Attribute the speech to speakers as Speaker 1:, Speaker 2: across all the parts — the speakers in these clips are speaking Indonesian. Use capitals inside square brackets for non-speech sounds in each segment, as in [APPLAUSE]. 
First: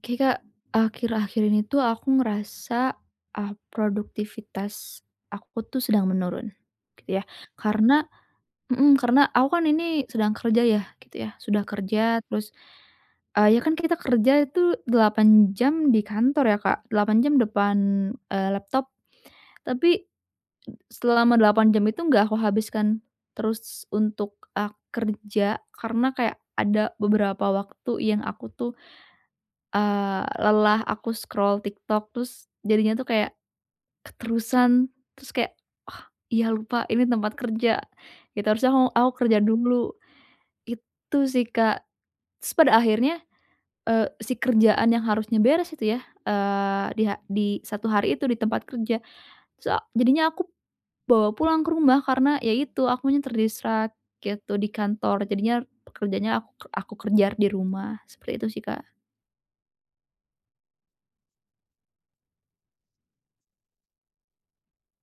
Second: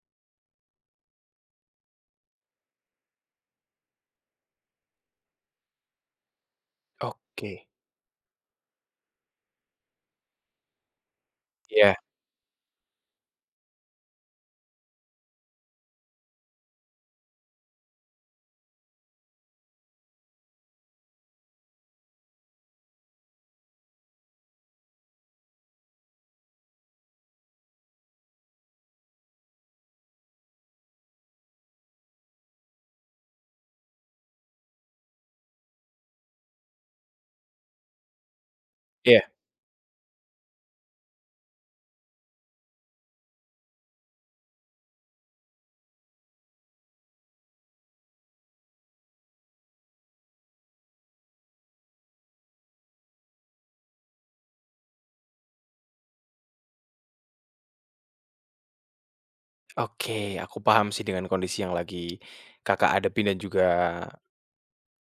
Speaker 1: Oke Kak, akhir-akhir ini tuh aku ngerasa, produktivitas aku tuh sedang menurun, gitu ya.
Speaker 2: Oke,
Speaker 1: Karena mhm, karena aku kan ini sedang kerja ya, gitu ya. Sudah
Speaker 2: iya
Speaker 1: kerja terus, ya kan kita kerja itu 8 jam di kantor ya Kak, delapan jam depan, laptop. Tapi selama 8 jam itu nggak aku habiskan terus untuk, kerja karena kayak ada beberapa waktu yang aku tuh lelah aku scroll TikTok terus jadinya tuh kayak keterusan, terus kayak, "Ah, iya lupa ini tempat kerja," gitu, harusnya aku
Speaker 2: iya,
Speaker 1: kerja dulu, itu sih, Kak. Terus pada akhirnya, si kerjaan yang harusnya beres itu ya, di satu hari itu di tempat kerja, terus jadinya aku bawa pulang ke rumah karena ya itu, akunya ter-distract gitu di kantor, jadinya pekerjaannya aku kerja di rumah, seperti itu sih, Kak.
Speaker 2: oke, aku paham sih dengan kondisi yang lagi Kakak hadapin dan juga,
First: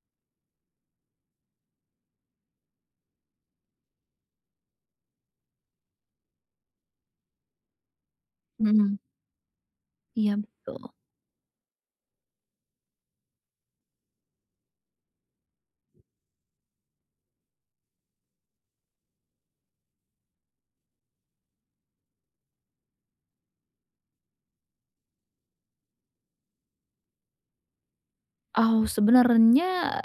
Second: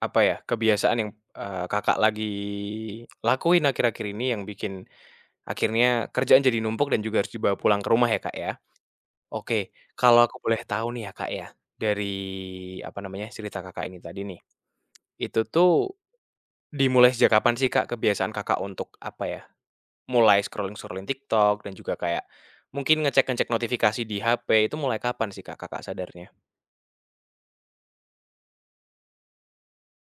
Speaker 2: apa ya, kebiasaan yang, Kakak lagi lakuin akhir-akhir ini yang bikin akhirnya kerjaan jadi numpuk dan juga harus dibawa pulang ke rumah ya, Kak, ya?
Speaker 1: Mhm,
Speaker 2: Oke, kalau
Speaker 1: iya
Speaker 2: aku boleh tahu
Speaker 1: betul.
Speaker 2: nih ya, Kak, ya, dari, apa namanya, cerita Kakak ini tadi nih, itu tuh dimulai sejak kapan sih, Kak, kebiasaan Kakak untuk, apa ya, mulai scrolling-scrolling TikTok dan juga kayak mungkin ngecek-ngecek notifikasi di HP itu mulai kapan sih, Kak, Kakak sadarnya?
Speaker 1: Oh, sebenarnya,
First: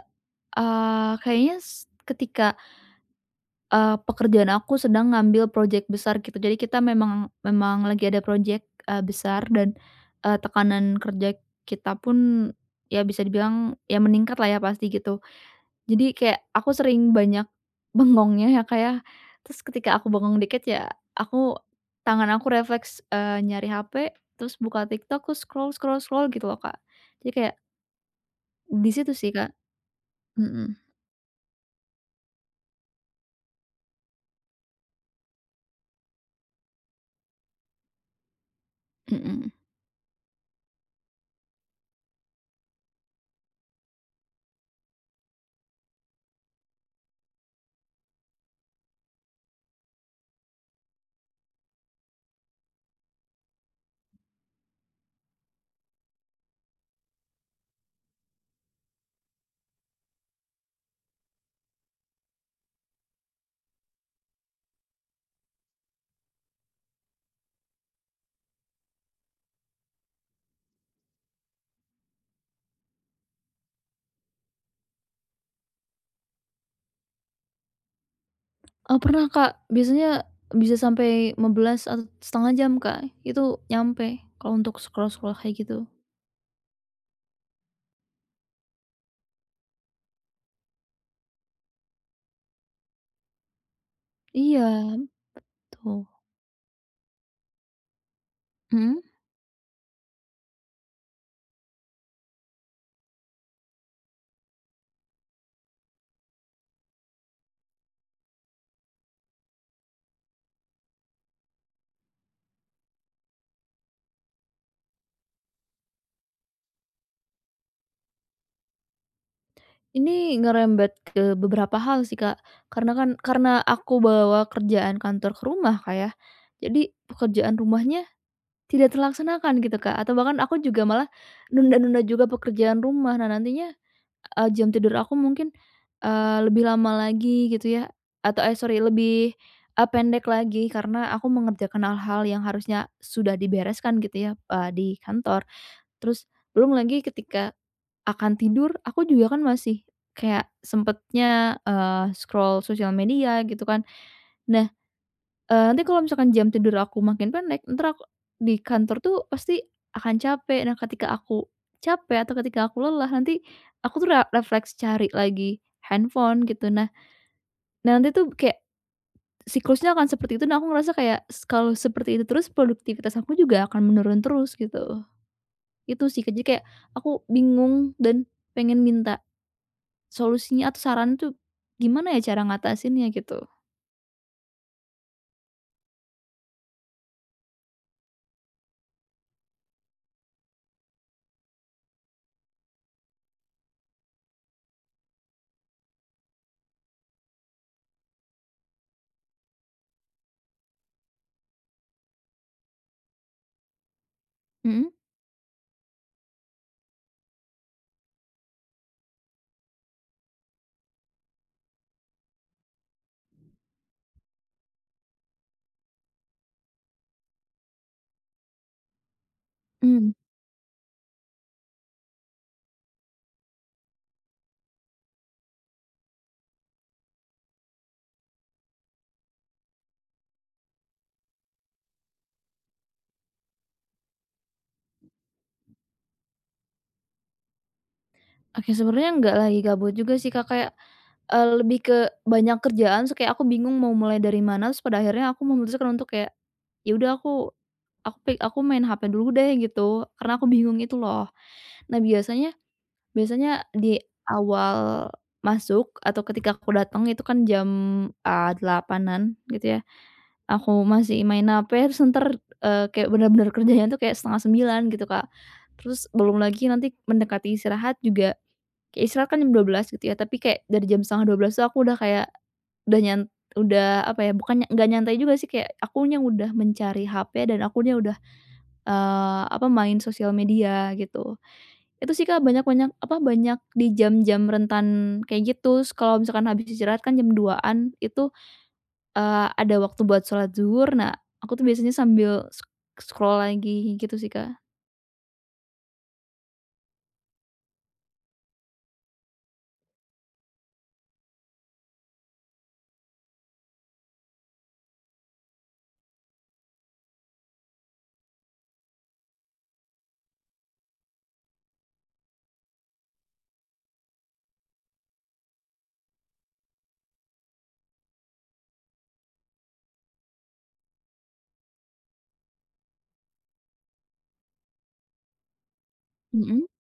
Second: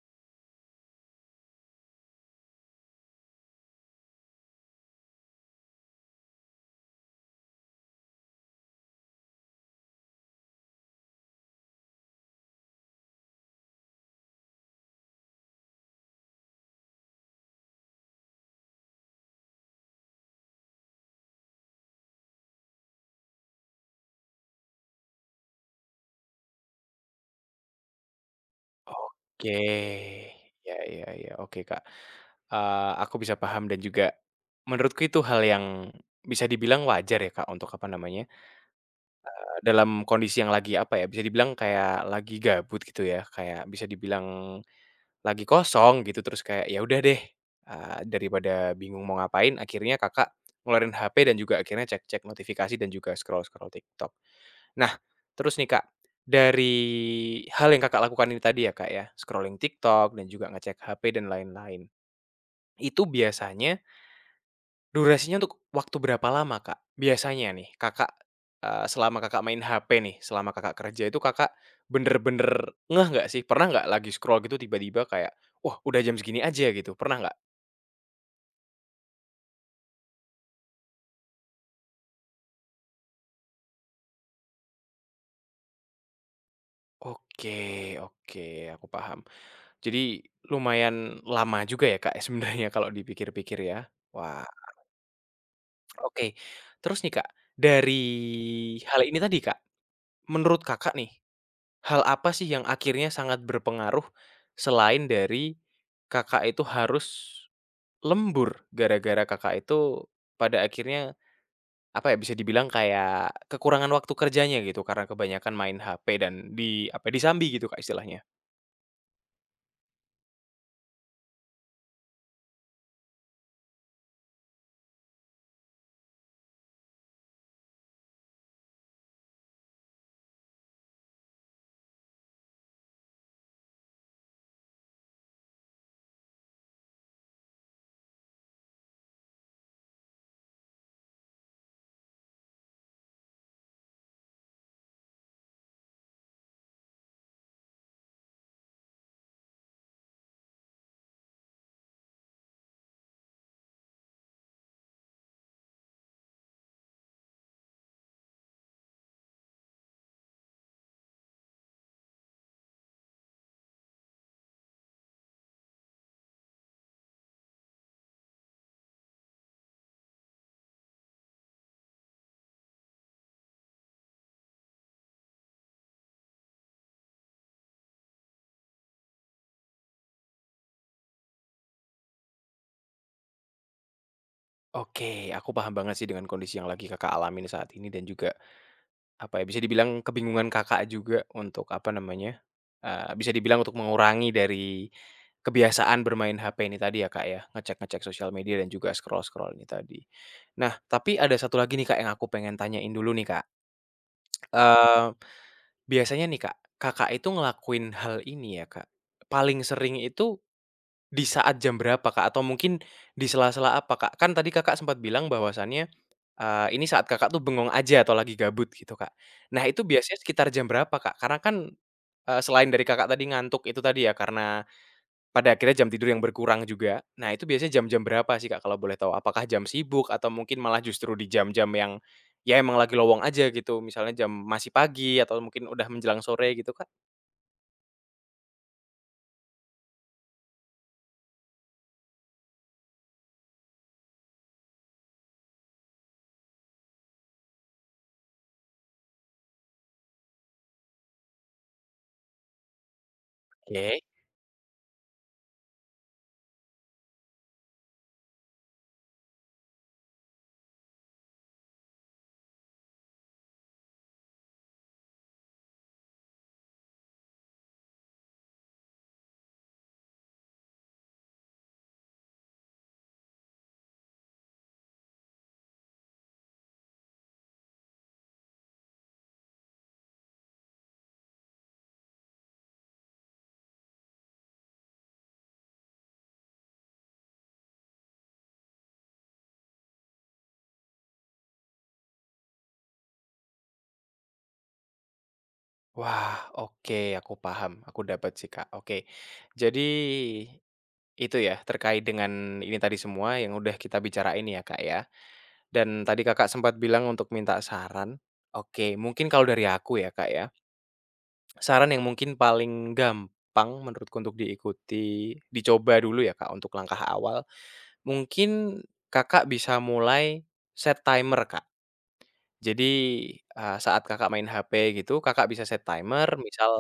Speaker 1: kayaknya ketika, pekerjaan aku sedang ngambil project besar gitu. Jadi kita memang memang lagi ada project, besar dan, tekanan kerja kita pun ya bisa dibilang ya meningkat lah ya pasti gitu. Jadi kayak aku sering banyak [LAUGHS] bengongnya ya, kayak. Terus ketika aku bengong dikit ya aku tangan aku refleks, nyari HP, terus buka TikTok, terus scroll scroll scroll gitu loh, Kak. Jadi kayak di situ sih, Kak.
Speaker 2: Oke,
Speaker 1: Mhm,
Speaker 2: ya ya ya, oke, Kak, aku bisa paham dan juga menurutku itu hal yang bisa dibilang wajar ya, Kak, untuk apa namanya,
Speaker 1: mhm.
Speaker 2: dalam kondisi yang lagi apa ya, bisa dibilang kayak lagi gabut gitu ya, kayak bisa dibilang lagi kosong gitu, terus kayak, ya udah deh, daripada bingung mau ngapain, akhirnya Kakak ngeluarin HP dan juga akhirnya cek-cek notifikasi dan juga scroll-scroll TikTok. Nah, terus nih Kak, dari hal yang Kakak lakukan ini tadi ya Kak ya, scrolling TikTok dan juga ngecek HP dan lain-lain, itu biasanya durasinya untuk waktu berapa lama, Kak? Biasanya nih Kakak, selama Kakak main HP nih, selama Kakak kerja itu Kakak bener-bener ngeh nggak sih? Pernah nggak lagi scroll gitu tiba-tiba kayak, "Wah, udah jam segini aja," gitu, pernah nggak?
Speaker 1: Pernah Kak, biasanya bisa sampai 15 atau setengah jam Kak, itu nyampe kalau untuk scroll-scroll kayak gitu.
Speaker 2: Oke oke, aku paham. Jadi lumayan lama juga ya, Kak, [LAUGHS] sebenarnya kalau dipikir-pikir ya? Wah,
Speaker 1: Iya, betul.
Speaker 2: oke. Terus nih, Kak, dari
Speaker 1: Mhm?
Speaker 2: hal ini tadi, Kak, menurut Kakak nih, hal apa sih yang akhirnya sangat berpengaruh selain dari Kakak itu harus lembur gara-gara Kakak itu pada akhirnya, apa ya, bisa dibilang kayak kekurangan waktu kerjanya gitu karena kebanyakan main HP dan di apa, ya, disambi gitu Kak istilahnya?
Speaker 1: Ini ngerembet ke beberapa hal sih Kak, karena aku bawa kerjaan kantor ke rumah Kak ya, jadi pekerjaan rumahnya tidak terlaksanakan gitu Kak, atau bahkan aku juga malah nunda-nunda juga pekerjaan rumah. Nah nantinya, jam tidur aku mungkin, lebih lama lagi gitu ya, atau eh sorry lebih, pendek lagi karena aku mengerjakan hal-hal yang harusnya sudah dibereskan gitu ya, di kantor. Terus belum lagi ketika akan tidur aku juga kan masih kayak sempatnya, scroll sosial media gitu kan. Nah, nanti kalau misalkan jam tidur aku makin pendek, entar aku di kantor tuh pasti akan capek. Nah, ketika aku capek atau ketika aku lelah, nanti aku tuh refleks cari lagi handphone gitu. Nah nah, nanti tuh kayak siklusnya akan seperti itu. Nah, aku ngerasa kayak kalau seperti itu terus produktivitas aku juga akan menurun terus gitu. Itu sih, Kak, jadi kayak aku bingung dan pengen minta solusinya atau saran tuh gimana ya cara ngatasinnya gitu?
Speaker 2: Oke, aku paham banget sih dengan kondisi yang lagi Kakak alamin saat ini dan juga apa ya, bisa dibilang kebingungan Kakak juga untuk, apa namanya, bisa dibilang untuk mengurangi dari kebiasaan bermain HP ini tadi ya, Kak, ya, ngecek-ngecek sosial media dan juga scroll-scroll ini tadi. Nah, tapi ada satu lagi nih, Kak, yang aku pengen tanyain dulu nih, Kak.
Speaker 1: Mhm?
Speaker 2: Eee, biasanya nih, Kak, Kakak itu ngelakuin hal ini ya, Kak, paling sering itu di saat jam berapa, Kak? Atau mungkin di sela-sela apa, Kak? Kan tadi Kakak sempat bilang bahwasannya ini saat Kakak tuh bengong aja atau lagi gabut gitu, Kak. Nah, itu
Speaker 1: Mmm.
Speaker 2: biasanya sekitar jam berapa, Kak? Karena kan, selain dari Kakak tadi ngantuk itu tadi ya, karena pada akhirnya jam tidur yang berkurang juga. Nah, itu biasanya jam-jam berapa sih, Kak, kalau boleh tahu? Apakah jam sibuk atau mungkin malah justru di jam-jam yang, ya emang lagi lowong aja gitu, misalnya jam masih pagi atau mungkin udah menjelang sore gitu, Kak?
Speaker 1: Oke, sebenarnya nggak lagi gabut juga sih, Kak, kayak, lebih ke banyak kerjaan terus kayak aku bingung mau mulai dari mana, terus pada akhirnya aku memutuskan untuk kayak, ya udah aku main HP dulu deh gitu, karena aku bingung itu loh. Nah, biasanya biasanya di
Speaker 2: Oke.
Speaker 1: awal masuk atau ketika aku datang itu kan jam, 8.00 gitu ya, aku masih main HP terus entar, kayak bener-bener kerjanya tuh kayak setengah sembilan gitu, Kak. Terus belum lagi nanti mendekati istirahat juga. Kayak istirahat kan jam dua belas gitu ya, tapi kayak dari jam setengah dua belas tuh aku udah kayak, udah nyan udah apa ya, bukannya nggak nyantai juga sih, kayak akunya udah mencari HP dan akunya udah, apa, main sosial media gitu. Itu sih Kak banyak di jam-jam rentan kayak gitu. Terus kalau misalkan habis istirahat kan jam duaan itu, ada waktu buat sholat zuhur. Nah, aku tuh biasanya sambil sk scroll lagi gitu sih Kak.
Speaker 2: Wah, oke, aku paham, aku dapat sih, Kak. Oke. Jadi itu ya, terkait dengan ini tadi semua yang udah kita bicarain ya, Kak, ya? Dan tadi Kakak sempat bilang untuk minta saran. Oke, mungkin kalau dari aku ya Kak ya, saran yang mungkin paling gampang menurutku untuk diikuti, dicoba dulu ya Kak untuk langkah awal, mungkin Kakak bisa mulai set timer Kak. Jadi, saat Kakak main HP gitu, Kakak bisa set timer, Mhm.
Speaker 1: Mhm.
Speaker 2: Misal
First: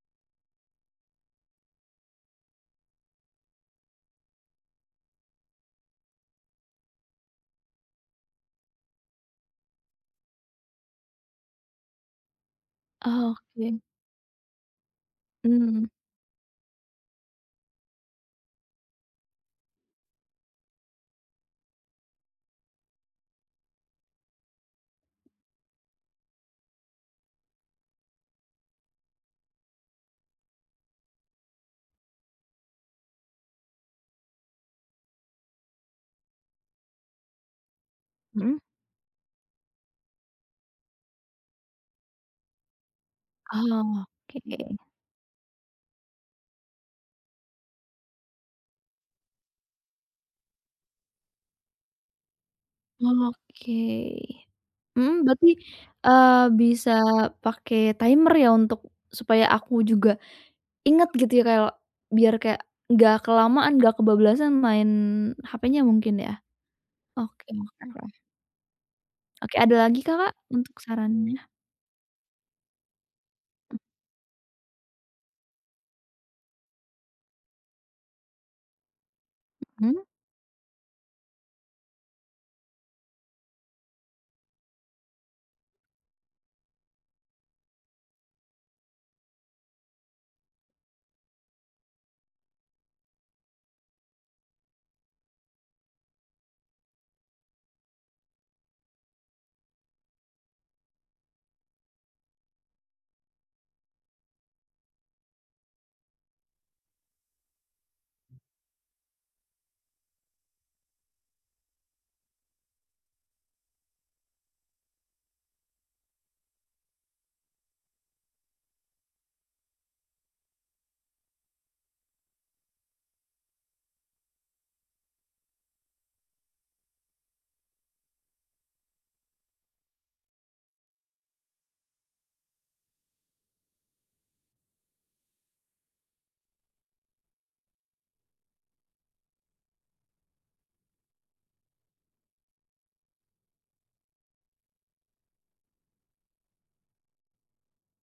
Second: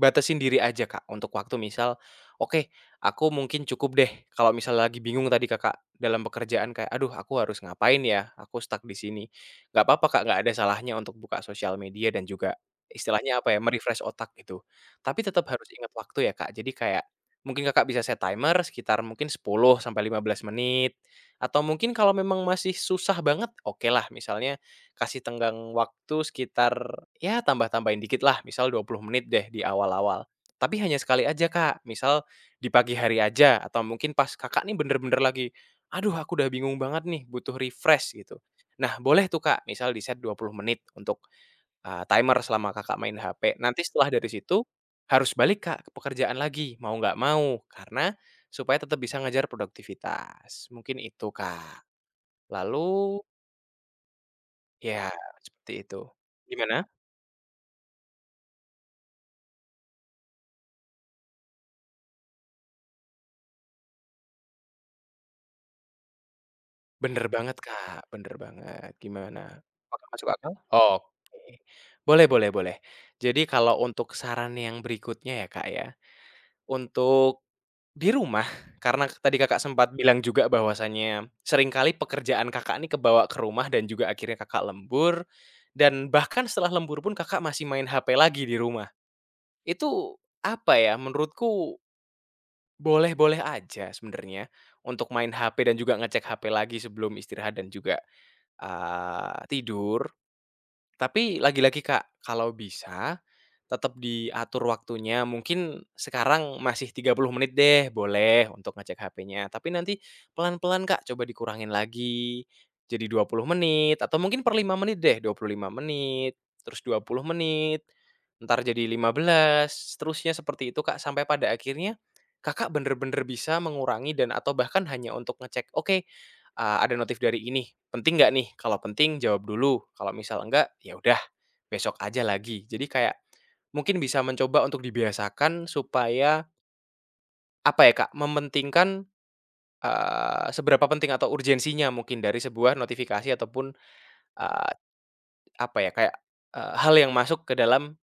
Speaker 2: batasin diri aja, Kak, untuk waktu misal, "Oke, aku mungkin cukup deh," kalau misal lagi bingung tadi Kakak dalam pekerjaan kayak, "Aduh aku harus ngapain ya? Aku stuck di sini." Gak apa-apa, Kak, gak ada salahnya untuk buka sosial media dan juga istilahnya apa ya,
Speaker 1: Oke.
Speaker 2: merefresh otak gitu. Tapi tetap harus
Speaker 1: Mmm,
Speaker 2: ingat waktu ya, Kak. Jadi kayak mungkin Kakak bisa set timer sekitar mungkin 10 sampai 15 menit, atau mungkin kalau memang masih susah banget, oke lah misalnya kasih tenggang waktu sekitar, ya tambah-tambahin dikit lah, misal 20 menit deh di awal-awal. Tapi hanya sekali aja, Kak. Misal di pagi hari aja atau mungkin pas Kakak nih bener-bener lagi, "Aduh aku udah bingung banget nih, butuh refresh," gitu.
Speaker 1: mhm.
Speaker 2: Nah, boleh tuh, Kak, misal di-set 20 menit untuk, timer selama Kakak main HP. Nanti setelah dari situ
Speaker 1: Oke.
Speaker 2: harus balik, Kak, ke pekerjaan lagi, mau nggak mau, karena supaya tetap bisa ngejar produktivitas. Mungkin itu, Kak. Lalu
Speaker 1: Oke.
Speaker 2: ya
Speaker 1: Mhm, Berarti,
Speaker 2: seperti itu.
Speaker 1: eee,
Speaker 2: Gimana?
Speaker 1: bisa pakai timer ya untuk supaya aku juga inget gitu ya kalau biar kayak nggak kelamaan, nggak kebablasan main HP-nya mungkin ya?
Speaker 2: Bener
Speaker 1: Oke
Speaker 2: banget,
Speaker 1: oke.
Speaker 2: Kak,
Speaker 1: Mhm.
Speaker 2: bener banget. Gimana?
Speaker 1: Oke, ada lagi
Speaker 2: Apakah
Speaker 1: Kak,
Speaker 2: masuk
Speaker 1: Kak,
Speaker 2: akal?
Speaker 1: untuk sarannya?
Speaker 2: Oke. Boleh boleh boleh. Jadi kalau untuk saran yang berikutnya ya, Kak, ya, untuk di rumah, karena tadi Kakak sempat
Speaker 1: Mhm.
Speaker 2: bilang juga bahwasanya seringkali pekerjaan Kakak ini kebawa ke rumah dan juga akhirnya Kakak lembur, dan bahkan setelah lembur pun Kakak masih main HP lagi di rumah. Itu, apa ya, menurutku boleh-boleh aja sebenarnya untuk main HP dan juga ngecek HP lagi sebelum istirahat dan juga tidur, tapi lagi-lagi, Kak, kalau bisa tetap diatur waktunya. Mungkin sekarang masih 30 menit deh, boleh untuk ngecek HP-nya, tapi nanti pelan-pelan, Kak, coba dikurangin lagi jadi 20 menit atau mungkin per 5 menit deh, 25 menit, terus 20 menit, ntar jadi 15 seterusnya seperti itu, Kak, sampai pada akhirnya Kakak bener-bener bisa mengurangi dan atau bahkan hanya untuk ngecek, "Oke, ada notif dari ini, penting nggak nih? Kalau penting jawab dulu, kalau misal enggak, ya udah besok aja lagi. Jadi kayak mungkin bisa mencoba untuk dibiasakan supaya apa ya, Kak, mementingkan, seberapa penting atau urgensinya mungkin dari sebuah notifikasi ataupun, eee, apa ya, kayak, hal yang masuk ke dalam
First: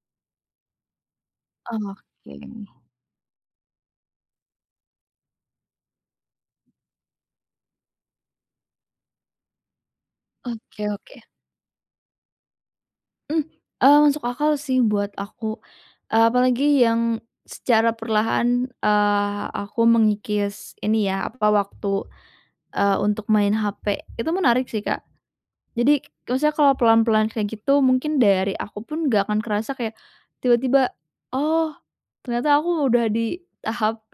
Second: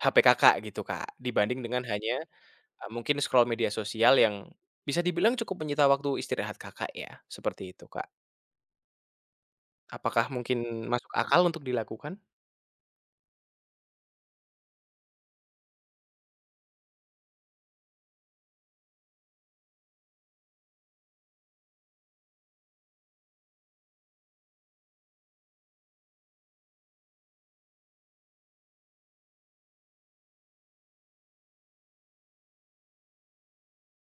Speaker 2: HP Kakak gitu, Kak, dibanding dengan hanya,
Speaker 1: Oke.
Speaker 2: mungkin scroll media sosial yang bisa dibilang cukup menyita waktu istirahat Kakak ya, seperti itu, Kak. Apakah mungkin
Speaker 1: Oke
Speaker 2: masuk
Speaker 1: oke.
Speaker 2: akal untuk dilakukan?
Speaker 1: Mmm, Masuk akal sih buat aku, apalagi yang secara perlahan, aku mengikis ini ya, apa, waktu untuk main HP. Itu menarik sih, Kak. Jadi, maksudnya kalau pelan-pelan kayak gitu, mungkin dari aku pun nggak akan kerasa kayak tiba-tiba, "Oh, ternyata aku udah di tahap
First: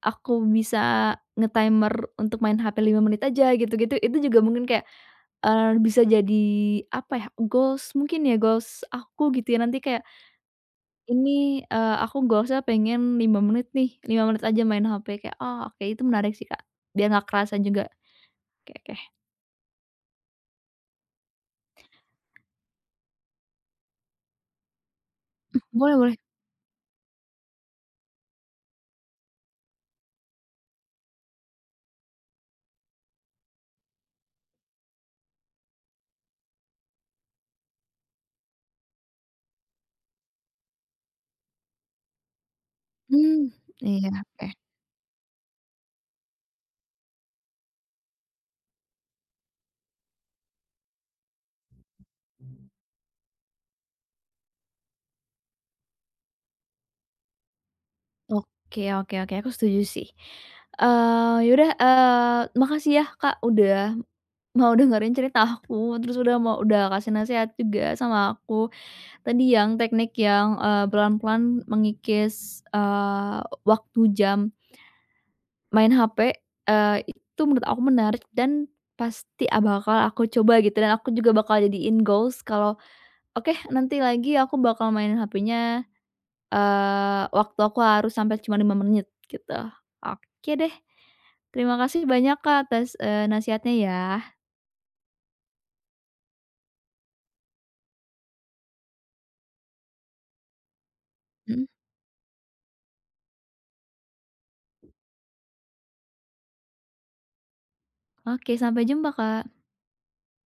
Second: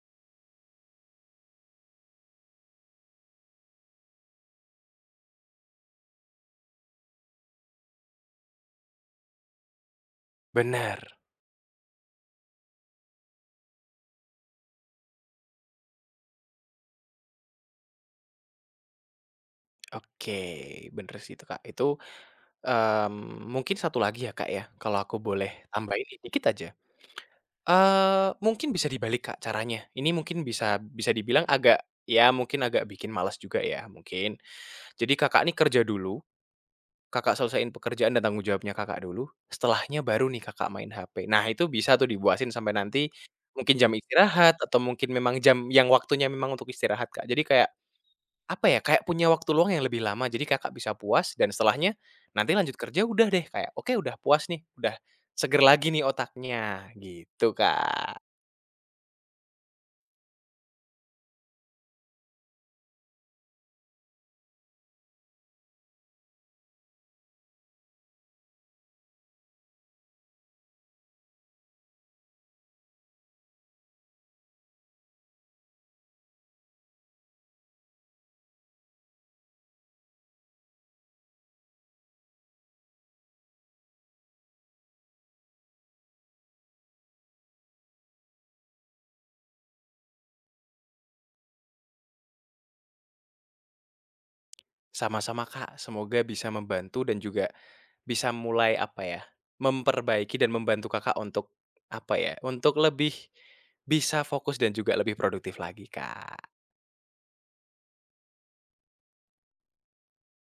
Speaker 1: aku bisa nge-timer untuk main HP 5 menit aja," gitu-gitu. Itu juga mungkin kayak, bisa jadi, apa ya, goals mungkin ya, goals aku gitu ya. Nanti kayak,
Speaker 2: Bener.
Speaker 1: "Ini, aku goals-nya pengen 5 menit nih, 5 menit aja main HP," kayak, "Oh, oke." Itu menarik sih, Kak, biar nggak kerasa juga. Oke oke.
Speaker 2: Oke, bener sih itu, Kak. Itu, mungkin satu lagi ya, Kak, ya, kalau aku boleh
Speaker 1: Boleh
Speaker 2: tambahin
Speaker 1: boleh.
Speaker 2: nih dikit aja. Mungkin bisa dibalik, Kak, caranya. Ini mungkin bisa bisa dibilang agak ya mungkin agak bikin malas juga ya, mungkin. Jadi Kakak nih kerja dulu, Kakak selesaiin pekerjaan dan tanggung jawabnya Kakak dulu, setelahnya baru nih Kakak main HP. Nah, itu bisa tuh dibuasin sampai nanti
Speaker 1: Mmm,
Speaker 2: mungkin jam
Speaker 1: iya, oke.
Speaker 2: istirahat atau mungkin memang jam yang waktunya memang untuk istirahat, Kak. Jadi kayak apa ya, kayak punya waktu luang yang lebih lama, jadi Kakak bisa puas dan setelahnya nanti lanjut kerja udah deh kayak, oke udah puas nih, udah seger lagi nih otaknya, gitu Kak.
Speaker 1: Oke oke oke, aku setuju sih. Ya udah, makasih ya Kak udah mau dengerin cerita aku, terus udah kasih nasehat juga sama aku. Tadi yang teknik yang, pelan-pelan mengikis, waktu jam main HP, itu menurut aku menarik dan pasti bakal aku coba gitu dan aku juga bakal jadiin goals kalau, "Oke nanti lagi aku bakal main HP-nya waktu aku harus sampai cuma 5 menit gitu. Oke deh. Terima kasih banyak Kak atas, nasihatnya ya.
Speaker 2: Sama-sama Kak, semoga bisa membantu dan juga bisa mulai apa ya, memperbaiki dan membantu Kakak untuk,
Speaker 1: Mhm.
Speaker 2: apa ya, untuk lebih bisa fokus dan juga lebih produktif lagi Kak.
Speaker 1: Oke, sampai jumpa Kak.